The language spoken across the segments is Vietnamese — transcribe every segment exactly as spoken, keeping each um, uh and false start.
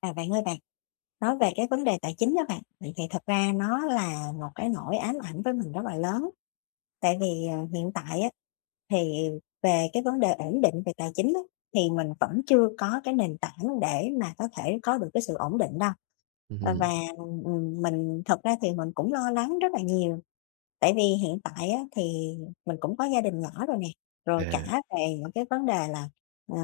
À, bạn ơi bạn, nói về cái vấn đề tài chính đó bạn, vậy thì thật ra nó là một cái nỗi ám ảnh với mình rất là lớn. Tại vì, ờ, hiện tại á, thì về cái vấn đề ổn định về tài chính á, thì mình vẫn chưa có cái nền tảng để mà có thể có được cái sự ổn định đâu. Ờ, và, Ừm, ừm, mình thật ra thì mình cũng lo lắng rất là nhiều, tại vì hiện tại á, thì mình cũng có gia đình nhỏ rồi nè, rồi à, cả về những cái vấn đề là, ờ,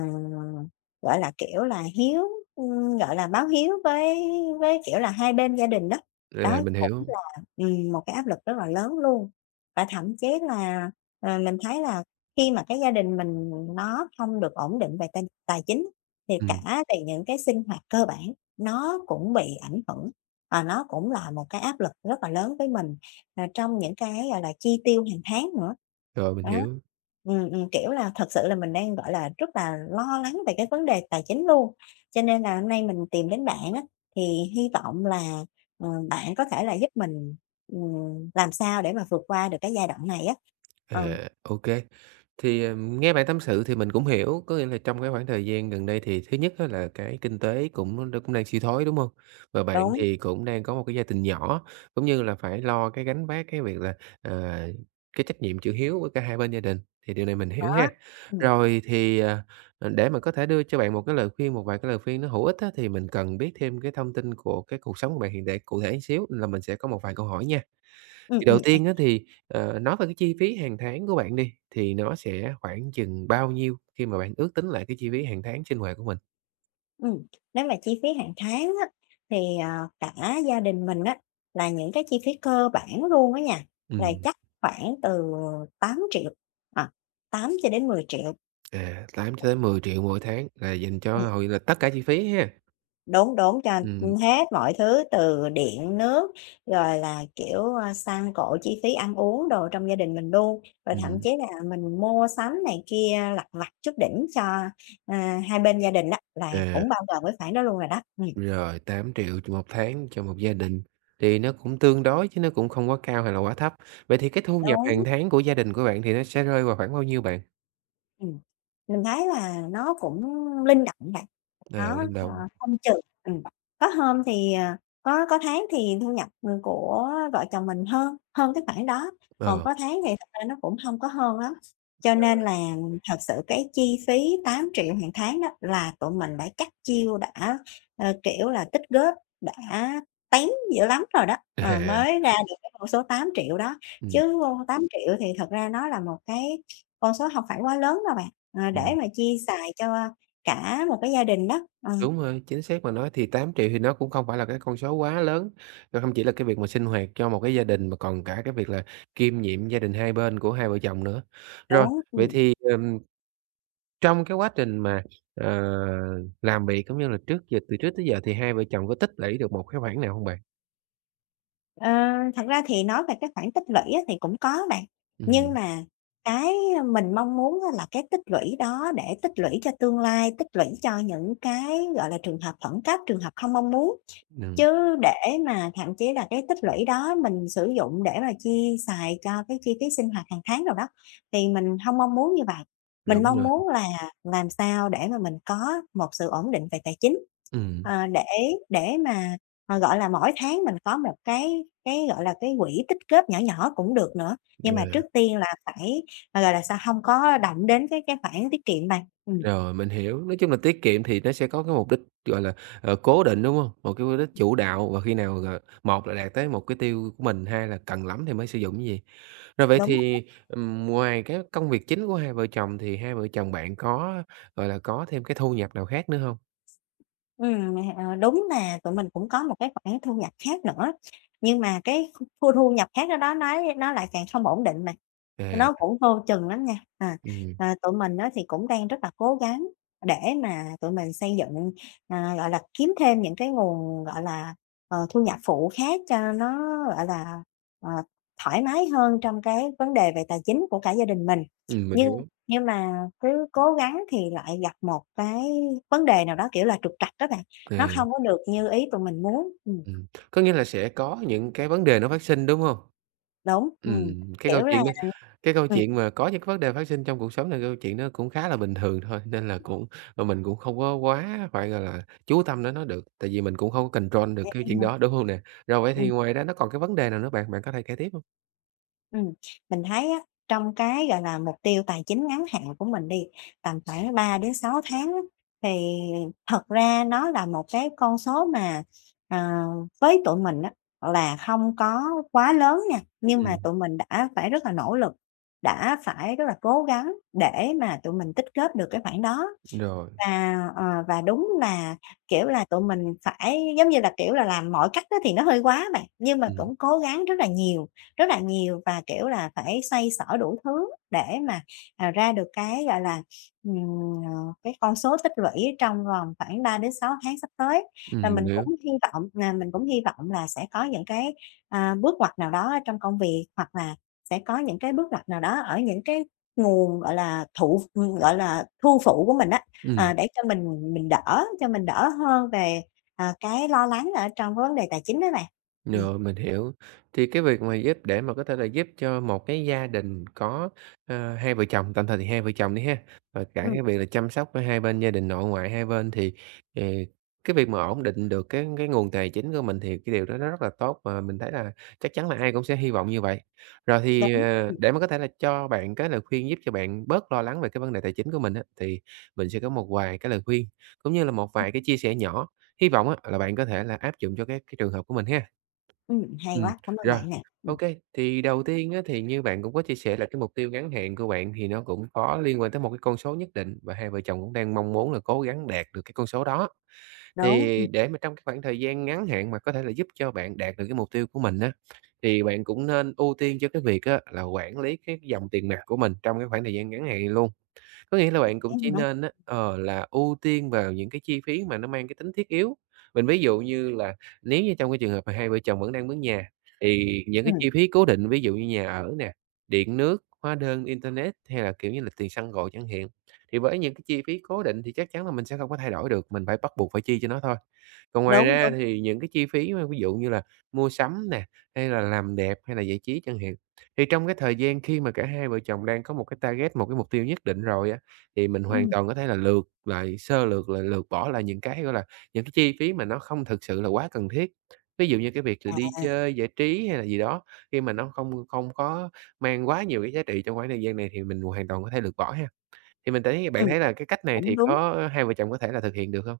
gọi là, kiểu là, hiếu ưm, gọi là, báo hiếu với với, kiểu là, hai bên gia đình đó. Đó à, mình cũng hiểu, là, ừm, một cái áp lực rất là lớn luôn. Và thậm chí là, ờ, mình thấy là khi mà cái gia đình mình nó không được ổn định về tài tài chính thì ừm, cả về những cái sinh hoạt cơ bản nó cũng bị ảnh hưởng, và nó cũng là một cái áp lực rất là lớn với mình, ờ, trong những cái, gọi là, chi tiêu hàng tháng nữa. rồi, mình Đó. hiểu. Ừm, ừm, kiểu là, thật sự là mình đang, gọi là, rất là lo lắng về cái vấn đề tài chính luôn. Cho nên là hôm nay mình tìm đến bạn á, thì hy vọng là Ờ, bạn có thể là giúp mình, ừm, làm sao để mà vượt qua được cái giai đoạn này á. À, Ờ, ô Thì, ờ, nghe bạn tâm sự thì mình cũng hiểu, có nghĩa là trong cái khoảng thời gian gần đây thì thứ nhất á là cái kinh tế cũng nó cũng đang suy thoái, đúng không? Và bạn đúng, thì cũng đang có một cái gia đình nhỏ, cũng như là phải lo cái gánh vác cái việc là, ờ, cái trách nhiệm chữ hiếu với cả hai bên gia đình, thì điều này mình hiểu đó. ha. Ừm, Rồi thì, à, ờ, để mà có thể đưa cho bạn một cái lời khuyên, một vài cái lời khuyên nó hữu ích á, thì mình cần biết thêm cái thông tin của cái cuộc sống của bạn hiện tại cụ thể một xíu, nên là mình sẽ có một vài câu hỏi nha. ừm, Thì đầu ừm, ừm, tiên á thì, ờ, nói về cái chi phí hàng tháng của bạn đi, thì nó sẽ khoảng chừng bao nhiêu khi mà bạn ước tính lại cái chi phí hàng tháng sinh hoạt của mình? ừm. Nếu mà chi phí hàng tháng á, thì, ờ, cả gia đình mình á, là những cái chi phí cơ bản luôn á nha, là Ừm, chắc khoảng từ tám triệu, không không không ờ, cho đến mười triệu. à, tám cho tới mười triệu mỗi tháng là dành cho hầu là tất cả chi phí ha? Đúng, đúng, cho Ừm, hết mọi thứ từ điện nước, rồi là, kiểu, a, xăng cộ, chi phí ăn uống đồ trong gia đình mình luôn, rồi thậm ừm, chí là mình mua sắm này kia lặt vặt chút đỉnh cho, à, hai bên gia đình đó là à, cũng bao gồm cái khoản đó luôn rồi đó. Ừm, rồi tám triệu không không không cho một tháng cho một gia đình, thì nó cũng tương đối chứ nó cũng không quá cao hay là quá thấp. Vậy thì cái thu nhập đúng. hàng tháng của gia đình của bạn thì nó sẽ rơi vào khoảng bao nhiêu bạn? Ừm, mình thấy là nó cũng linh động bạn, À, nó, lần ờ, đầu không chừng ừm, có hôm thì, ờ có có tháng thì thu nhập, ừ, của vợ chồng mình hơn hơn cái khoản đó, còn ờ, có tháng thì thật ra nó cũng không có hơn lắm. Cho nên là thật sự cái chi phí tám triệu hàng tháng đó là tụi mình đã cắt chiêu, đã, ờ, kiểu là, tích góp, đã tém dữ lắm rồi đó, ờ, à, mới ra được cái con số tám triệu đó, ừm, chứ tám triệu thì thật ra nó là một cái con số hông phải quá lớn đâu bạn, ờ, để ừm. mà chia xài cho cả một cái gia đình đó. Ờ, Đúng rồi, chính xác mà nói thì tám triệu thì nó cũng không phải là cái con số quá lớn, nó không chỉ là cái việc mà sinh hoạt cho một cái gia đình mà còn cả cái việc là kiêm nhiệm gia đình hai bên của hai vợ chồng nữa. Rồi, đúng, vậy ừm. thì, ừm, trong cái quá trình mà, ờ, làm việc cũng như là trước giờ từ trước tới giờ thì hai vợ chồng có tích lũy được một cái khoản nào không bạn? Ờ, thật ra thì nói về cái khoản tích lũy á thì cũng có bạn, nhưng Ừm, mà cái mình mong muốn á là cái tích lũy đó để tích lũy cho tương lai, tích lũy cho những cái, gọi là, trường hợp khẩn cấp, trường hợp không mong muốn. ừm, Chứ để mà thậm chí là cái tích lũy đó mình sử dụng để mà chi xài cho cái chi phí sinh hoạt hàng tháng đồ đó, thì mình hông mong muốn như vậy. Mình đúng mong rồi, muốn là làm sao để mà mình có một sự ổn định về tài chính, ừm, ờ, để để mà, ờ, gọi là, mỗi tháng mình có một cái cái, gọi là, cái quỹ tích góp nhỏ nhỏ cũng được nữa, nhưng mà yeah. trước tiên là phải, ờ, gọi là sao, hông có động đến cái cái khoản tiết kiệm bạn. Ừm, Rồi, mình hiểu. Nói chung là tiết kiệm thì nó sẽ có cái mục đích, gọi là, ờ, cố định, đúng không? Một cái mục đích chủ đạo và khi nào, ờ, một là đạt tới một cái tiêu của mình, hai là cần lắm thì mới sử dụng cái gì. Rồi vậy đúng. thì, ừm, ngoài cái công việc chính của hai vợ chồng thì hai vợ chồng bạn có, gọi là, có thêm cái thu nhập nào khác nữa không? Ừm, ờ, đúng là tụi mình cũng có một cái khoản thu nhập khác nữa, nhưng mà cái kh thu thu nhập khác đó đó nó nó lại càng không ổn định mà, À, nó cũng vô chừng lắm nha. À, ừm, à, tụi mình á thì cũng đang rất là cố gắng để mà tụi mình xây dựng, à, gọi là, kiếm thêm những cái nguồn, gọi là, ờ, thu nhập phụ khác cho nó, gọi là, ờ, thoải mái hơn trong cái vấn đề về tài chính của cả gia đình mình. ừm, mình Nhưng hiểu. nhưng mà cứ cố gắng thì lại gặp một cái vấn đề nào đó, kiểu là, trục trặc á bạn, nó À, không có được như ý tụi mình muốn. Ừm, ừm, có nghĩa là sẽ có những cái vấn đề nó phát sinh, đúng không? đúng, ừm, Ừm, cái câu kiểu là chuyện đó cái câu ừm, chuyện mà có những cái vấn đề phát sinh trong cuộc sống là câu chuyện nó cũng khá là bình thường thôi, nên là cũng mà mình cũng không có quá phải, gọi là, chú tâm đến nó được, tại vì mình cũng không có control được cái đúng chuyện rồi, đó, đúng hông nè? Rồi vậy thì ừm. ngoài ra nó còn cái vấn đề nào nữa bạn? Bạn có thể kể tiếp hông? Mình thấy á, trong cái, gọi là, mục tiêu tài chính ngắn hạn của mình đi, tầm khoảng ba đến sáu tháng á, thì thật ra nó là một cái con số mà, ờ, với tụi mình á, là không có quá lớn nha, nhưng mà Ừm, tụi mình đã phải rất là nỗ lực, đã phải rất là cố gắng để mà tụi mình tích góp được cái khoản đó. rồi, Và, ờ, và đúng là, kiểu là, tụi mình phải, giống như là, kiểu là, làm mọi cách á thì nó hơi quá bạn, nhưng mà ừm, cũng cố gắng rất là nhiều, rất là nhiều và, kiểu là, phải xoay xở đủ thứ để mà, à, ra được cái, gọi là, ừm, ờ, cái con số tích lũy trong vòng khoảng ba đến sáu tháng sắp tới. Và ừm, mình mình cũng hiểu. hy vọng là mình cũng hy vọng là sẽ có những cái, à, bước ngoặt nào đó trong công việc, hoặc là sẽ có những cái bước ngoặt nào đó ở những cái nguồn, gọi là, thụ ừm, gọi là, thu phụ của mình á. Ừm. Ờ, để cho mình mình đỡ cho mình đỡ hơn về, ờ, cái lo lắng ở trong cái vấn đề tài chính đó bạn. Ừm, Rồi, mình hiểu. Thì cái việc mà giúp để mà có thể là giúp cho một cái gia đình có, ờ, hai vợ chồng, tạm thời thì hai vợ chồng đi ha, và cả ừm, cái việc là chăm sóc với hai bên gia đình nội ngoại hai bên thì, ờ, cái việc mà ổn định được cái cái nguồn tài chính của mình thì cái điều đó nó rất là tốt và mình thấy là chắc chắn là ai cũng sẽ hy vọng như vậy. Rồi thì, đúng, ờ, ừm, để mà có thể là cho bạn cái lời khuyên giúp cho bạn bớt lo lắng về cái vấn đề tài chính của mình á, thì mình sẽ có một vài cái lời khuyên, cũng như là một vài cái chia sẻ nhỏ, hy vọng á là bạn có thể là áp dụng cho cái cái trường hợp của mình ha. ừm, hay Ừm, quá, cảm ơn rồi, bạn nè. ô Ừm, kê. Thì đầu tiên á, thì như bạn cũng có chia sẻ là cái mục tiêu ngắn hạn của bạn thì nó cũng có liên quan tới một cái con số nhất định và hai vợ chồng cũng đang mong muốn là cố gắng đạt được cái con số đó. đúng, Thì ừm, để mà trong cái khoảng thời gian ngắn hạn mà có thể là giúp cho bạn đạt được cái mục tiêu của mình á, thì bạn cũng nên ưu tiên cho cái việc á, là quản lý cái dòng tiền mặt của mình trong cái khoảng thời gian ngắn hạn này luôn. Có nghĩa là bạn cũng chỉ đấy, nên á, ờ, là ưu tiên vào những cái chi phí mà nó mang cái tính thiết yếu. Mình ví dụ như là nếu như trong cái trường hợp mà hai vợ chồng vẫn đang mướn nhà, thì những cái ừm, chi phí cố định, ví dụ như nhà ở nè, điện nước, hóa đơn, internet hay là, kiểu như là, tiền xăng cộ chẳng hạn, thì với những cái chi phí cố định thì chắc chắn là mình sẽ không có thay đổi được, mình phải bắt buộc phải chi cho nó thôi. Còn ngoài đúng, ra đúng, thì những cái chi phí mà ví dụ như là mua sắm nè, hay là làm đẹp, hay là giải trí chẳng hạn, thì trong cái thời gian khi mà cả hai vợ chồng đang có một cái target, một cái mục tiêu nhất định rồi á, thì mình hoàn ừm, toàn có thể là lược lại, sơ lược lại, lược bỏ lại những cái, gọi là, những cái chi phí mà nó không thực sự là quá cần thiết. Ví dụ như cái việc là đi chơi, giải trí hay là gì đó, khi mà nó không không có mang quá nhiều cái giá trị trong khoảng thời gian này thì mình hoàn toàn có thể lược bỏ ha. Thì mình thấy bạn ừm, thấy là cái cách này cũng thì đúng. có hai vợ chồng có thể là thực hiện được hông?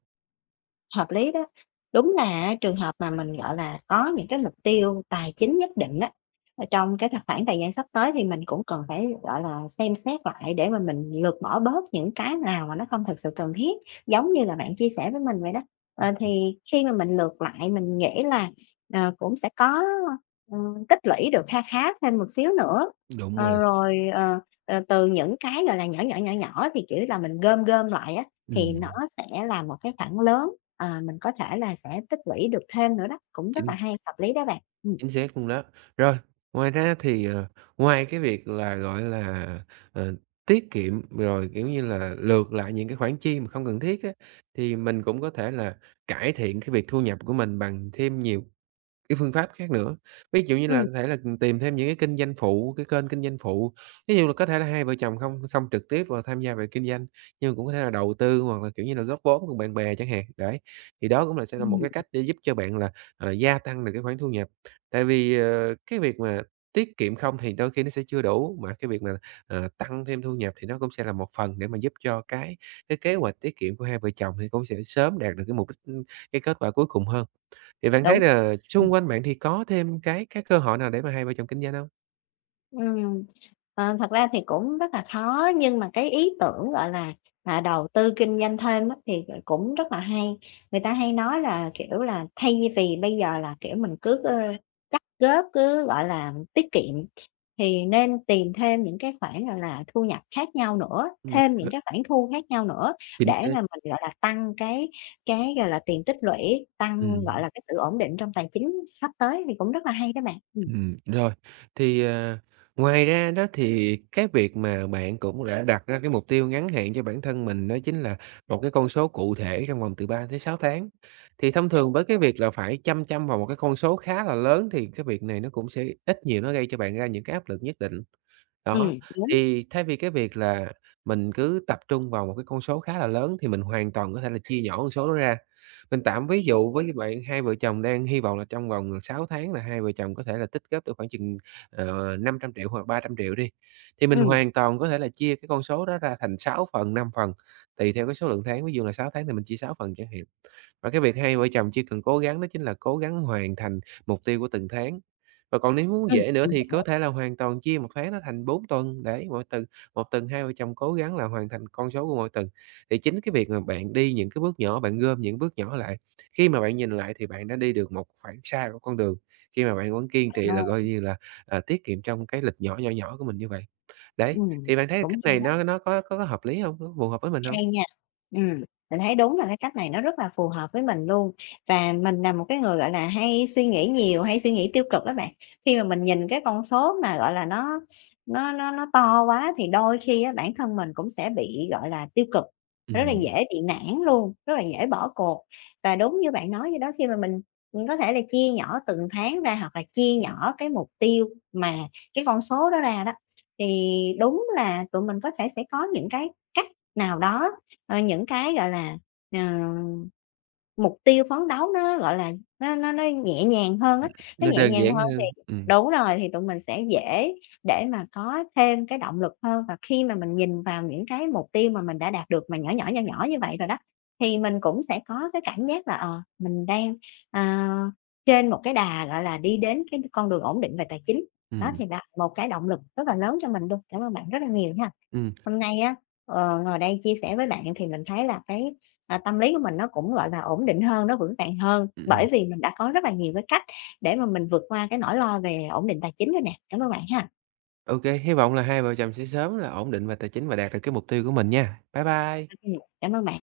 Hợp lý đó. Đúng là trường hợp mà mình, gọi là, có những cái mục tiêu tài chính nhất định đó ở trong cái thời khoảng thời gian sắp tới thì mình cũng cần phải, gọi là, xem xét lại để mà mình lược bỏ bớt những cái nào mà nó không thực sự cần thiết, giống như là bạn chia sẻ với mình vậy đó. Ờ, thì khi mà mình lược lại mình nghĩ là, ờ, cũng sẽ có, ừm, tích lũy được kha khá thêm một xíu nữa. Đúng Ờ, rồi. rồi, ờ, ờ, từ những cái, gọi là, nhỏ nhỏ, nhỏ nhỏ thì, chỉ là, mình gom gom lại á, thì nó Ừm, sẽ là một cái khoản lớn, ờ, mình có thể là sẽ tích lũy được thêm nữa đó, cũng rất là chính hay, hợp lý đó bạn. Ừm, Chính xác luôn đó. Rồi, ngoài ra thì, ờ, ngoài cái việc là, gọi là, ờ, tiết kiệm rồi, kiểu như là, lược lại những cái khoản chi mà không cần thiết á, thì mình cũng có thể là cải thiện cái việc thu nhập của mình bằng thêm nhiều cái phương pháp khác nữa, ví dụ như là ừm, có thể là, ừ, tìm thêm những cái kinh doanh phụ, cái kênh kinh doanh phụ. Ví dụ là có thể là hai vợ chồng không không trực tiếp vào tham gia về kinh doanh, nhưng cũng có thể là đầu tư hoặc là, kiểu như là, góp vốn cùng bạn bè chẳng hạn, đấy. Thì đó cũng là sẽ là một Ừm, cái cách để giúp cho bạn là, ờ, gia tăng được cái khoản thu nhập. Tại vì, ờ, cái việc mà tiết kiệm không thì đôi khi nó sẽ chưa đủ, mà cái việc mà, ờ, tăng thêm thu nhập thì nó cũng sẽ là một phần để mà giúp cho cái cái kế hoạch tiết kiệm của hai vợ chồng thì cũng sẽ sớm đạt được cái mục đích, ừ, cái kết quả cuối cùng hơn. Thì bạn thấy đúng, là ừm, xung quanh bạn thì có thêm cái cái cơ hội nào để mà hai vợ chồng kinh doanh hông? ừm. Ờ, thật ra thì cũng rất là khó nhưng mà cái ý tưởng, gọi là, à, đầu tư kinh doanh thêm á thì, ờ, cũng rất là hay. Người ta hay nói là, kiểu là, thay vì bây giờ là, kiểu, mình cứ, ơ góp cứ, gọi là, tiết kiệm, thì nên tìm thêm những cái khoản, gọi là, thu nhập khác nhau nữa, Ừm, thêm những cái khoản thu khác nhau nữa chính để xác. mà mình, gọi là, tăng cái cái, gọi là, tiền tích lũy, tăng, gọi Ừm, là, cái sự ổn định trong tài chính sắp tới thì cũng rất là hay đó bạn. Ừm, ừm, rồi. Thì, ờ, ngoài ra đó thì cái việc mà bạn cũng đã đặt ra cái mục tiêu ngắn hạn cho bản thân mình đó chính là một cái con số cụ thể trong vòng từ ba tới sáu tháng. Thì thông thường với cái việc là phải chăm chăm vào một cái con số khá là lớn thì cái việc này nó cũng sẽ ít nhiều nó gây cho bạn ra những cái áp lực nhất định. Đó, ừm, đúng, thì thay vì cái việc là mình cứ tập trung vào một cái con số khá là lớn thì mình hoàn toàn có thể là chia nhỏ con số đó ra. Mình tạm ví dụ với bạn hai vợ chồng đang hy vọng là trong vòng, ờ, sáu tháng là hai vợ chồng có thể là tích góp được khoảng chừng, ờ, năm trăm triệu hoặc ba trăm triệu đi, thì mình ừm, hoàn toàn có thể là chia cái con số đó ra thành sáu phần, năm phần, tùy theo cái số lượng tháng. Ví dụ là sáu tháng thì mình chia sáu phần chẳng hạn. Và cái việc hai vợ chồng chỉ cần cố gắng đó chính là cố gắng hoàn thành mục tiêu của từng tháng. Và còn nếu muốn ừm, dễ nữa mình thì có hiểu, thể là hoàn toàn chia một tháng nó thành bốn tuần, để mỗi tuần một tuần hai vợ chồng cố gắng là hoàn thành con số của mỗi tuần. Thì chính cái việc mà bạn đi những cái bước nhỏ, bạn gom những bước nhỏ lại, khi mà bạn nhìn lại thì bạn đã đi được một khoảng xa của con đường, khi mà bạn vẫn kiên trì là ờ, coi như là, à, tiết kiệm trong cái lịch nhỏ, nhỏ nhỏ của mình như vậy. Đấy, ừm, thì bạn thấy cũng cách hay này đó. nó nó có có có hợp lý không? Nó phù hợp với mình không? Hay nha. Ừm, mình thấy đúng là cái cách này nó rất là phù hợp với mình luôn. Và mình là một cái người, gọi là, hay suy nghĩ nhiều, hay suy nghĩ tiêu cực các bạn. Khi mà mình nhìn cái con số mà, gọi là, nó nó nó nó to quá thì đôi khi á bản thân mình cũng sẽ bị, gọi là, tiêu cực, rất là Ừm, dễ bị nản luôn, rất là dễ bỏ cuộc. Và đúng như bạn nói vậy đó, khi mà mình mình có thể là chia nhỏ từng tháng ra hoặc là chia nhỏ cái mục tiêu mà cái con số đó ra đó, thì đúng là tụi mình có thể sẽ có những cái cách nào đó, ờ, những cái, gọi là, ờ, mục tiêu phấn đấu nó, gọi là, nó nó nó nhẹ nhàng hơn á, nó nó nhẹ đơn nhàng giản hơn thì hơn. Ừm, đúng rồi, thì tụi mình sẽ dễ để mà có thêm cái động lực hơn. Và khi mà mình nhìn vào những cái mục tiêu mà mình đã đạt được mà nhỏ nhỏ, nhỏ nhỏ như vậy rồi đó, thì mình cũng sẽ có cái cảm giác là, ờ, mình đang, ờ, trên một cái đà, gọi là, đi đến cái con đường ổn định về tài chính. Đó ừm, thì là một cái động lực rất là lớn cho mình luôn. Cảm ơn bạn rất là nhiều nha. ừm. Hôm nay á, ờ, ngồi đây chia sẻ với bạn thì mình thấy là cái, à, tâm lý của mình nó cũng, gọi là, ổn định hơn, nó vững vàng hơn, Ừm, bởi ừm. vì mình đã có rất là nhiều cái cách để mà mình vượt qua cái nỗi lo về ổn định tài chính rồi nè. Cảm ơn bạn ha. Ô hy vọng là hai vợ chồng sẽ sớm là ổn định về tài chính và đạt được cái mục tiêu của mình nha. Bye bye. Ừm. Cảm ơn bạn.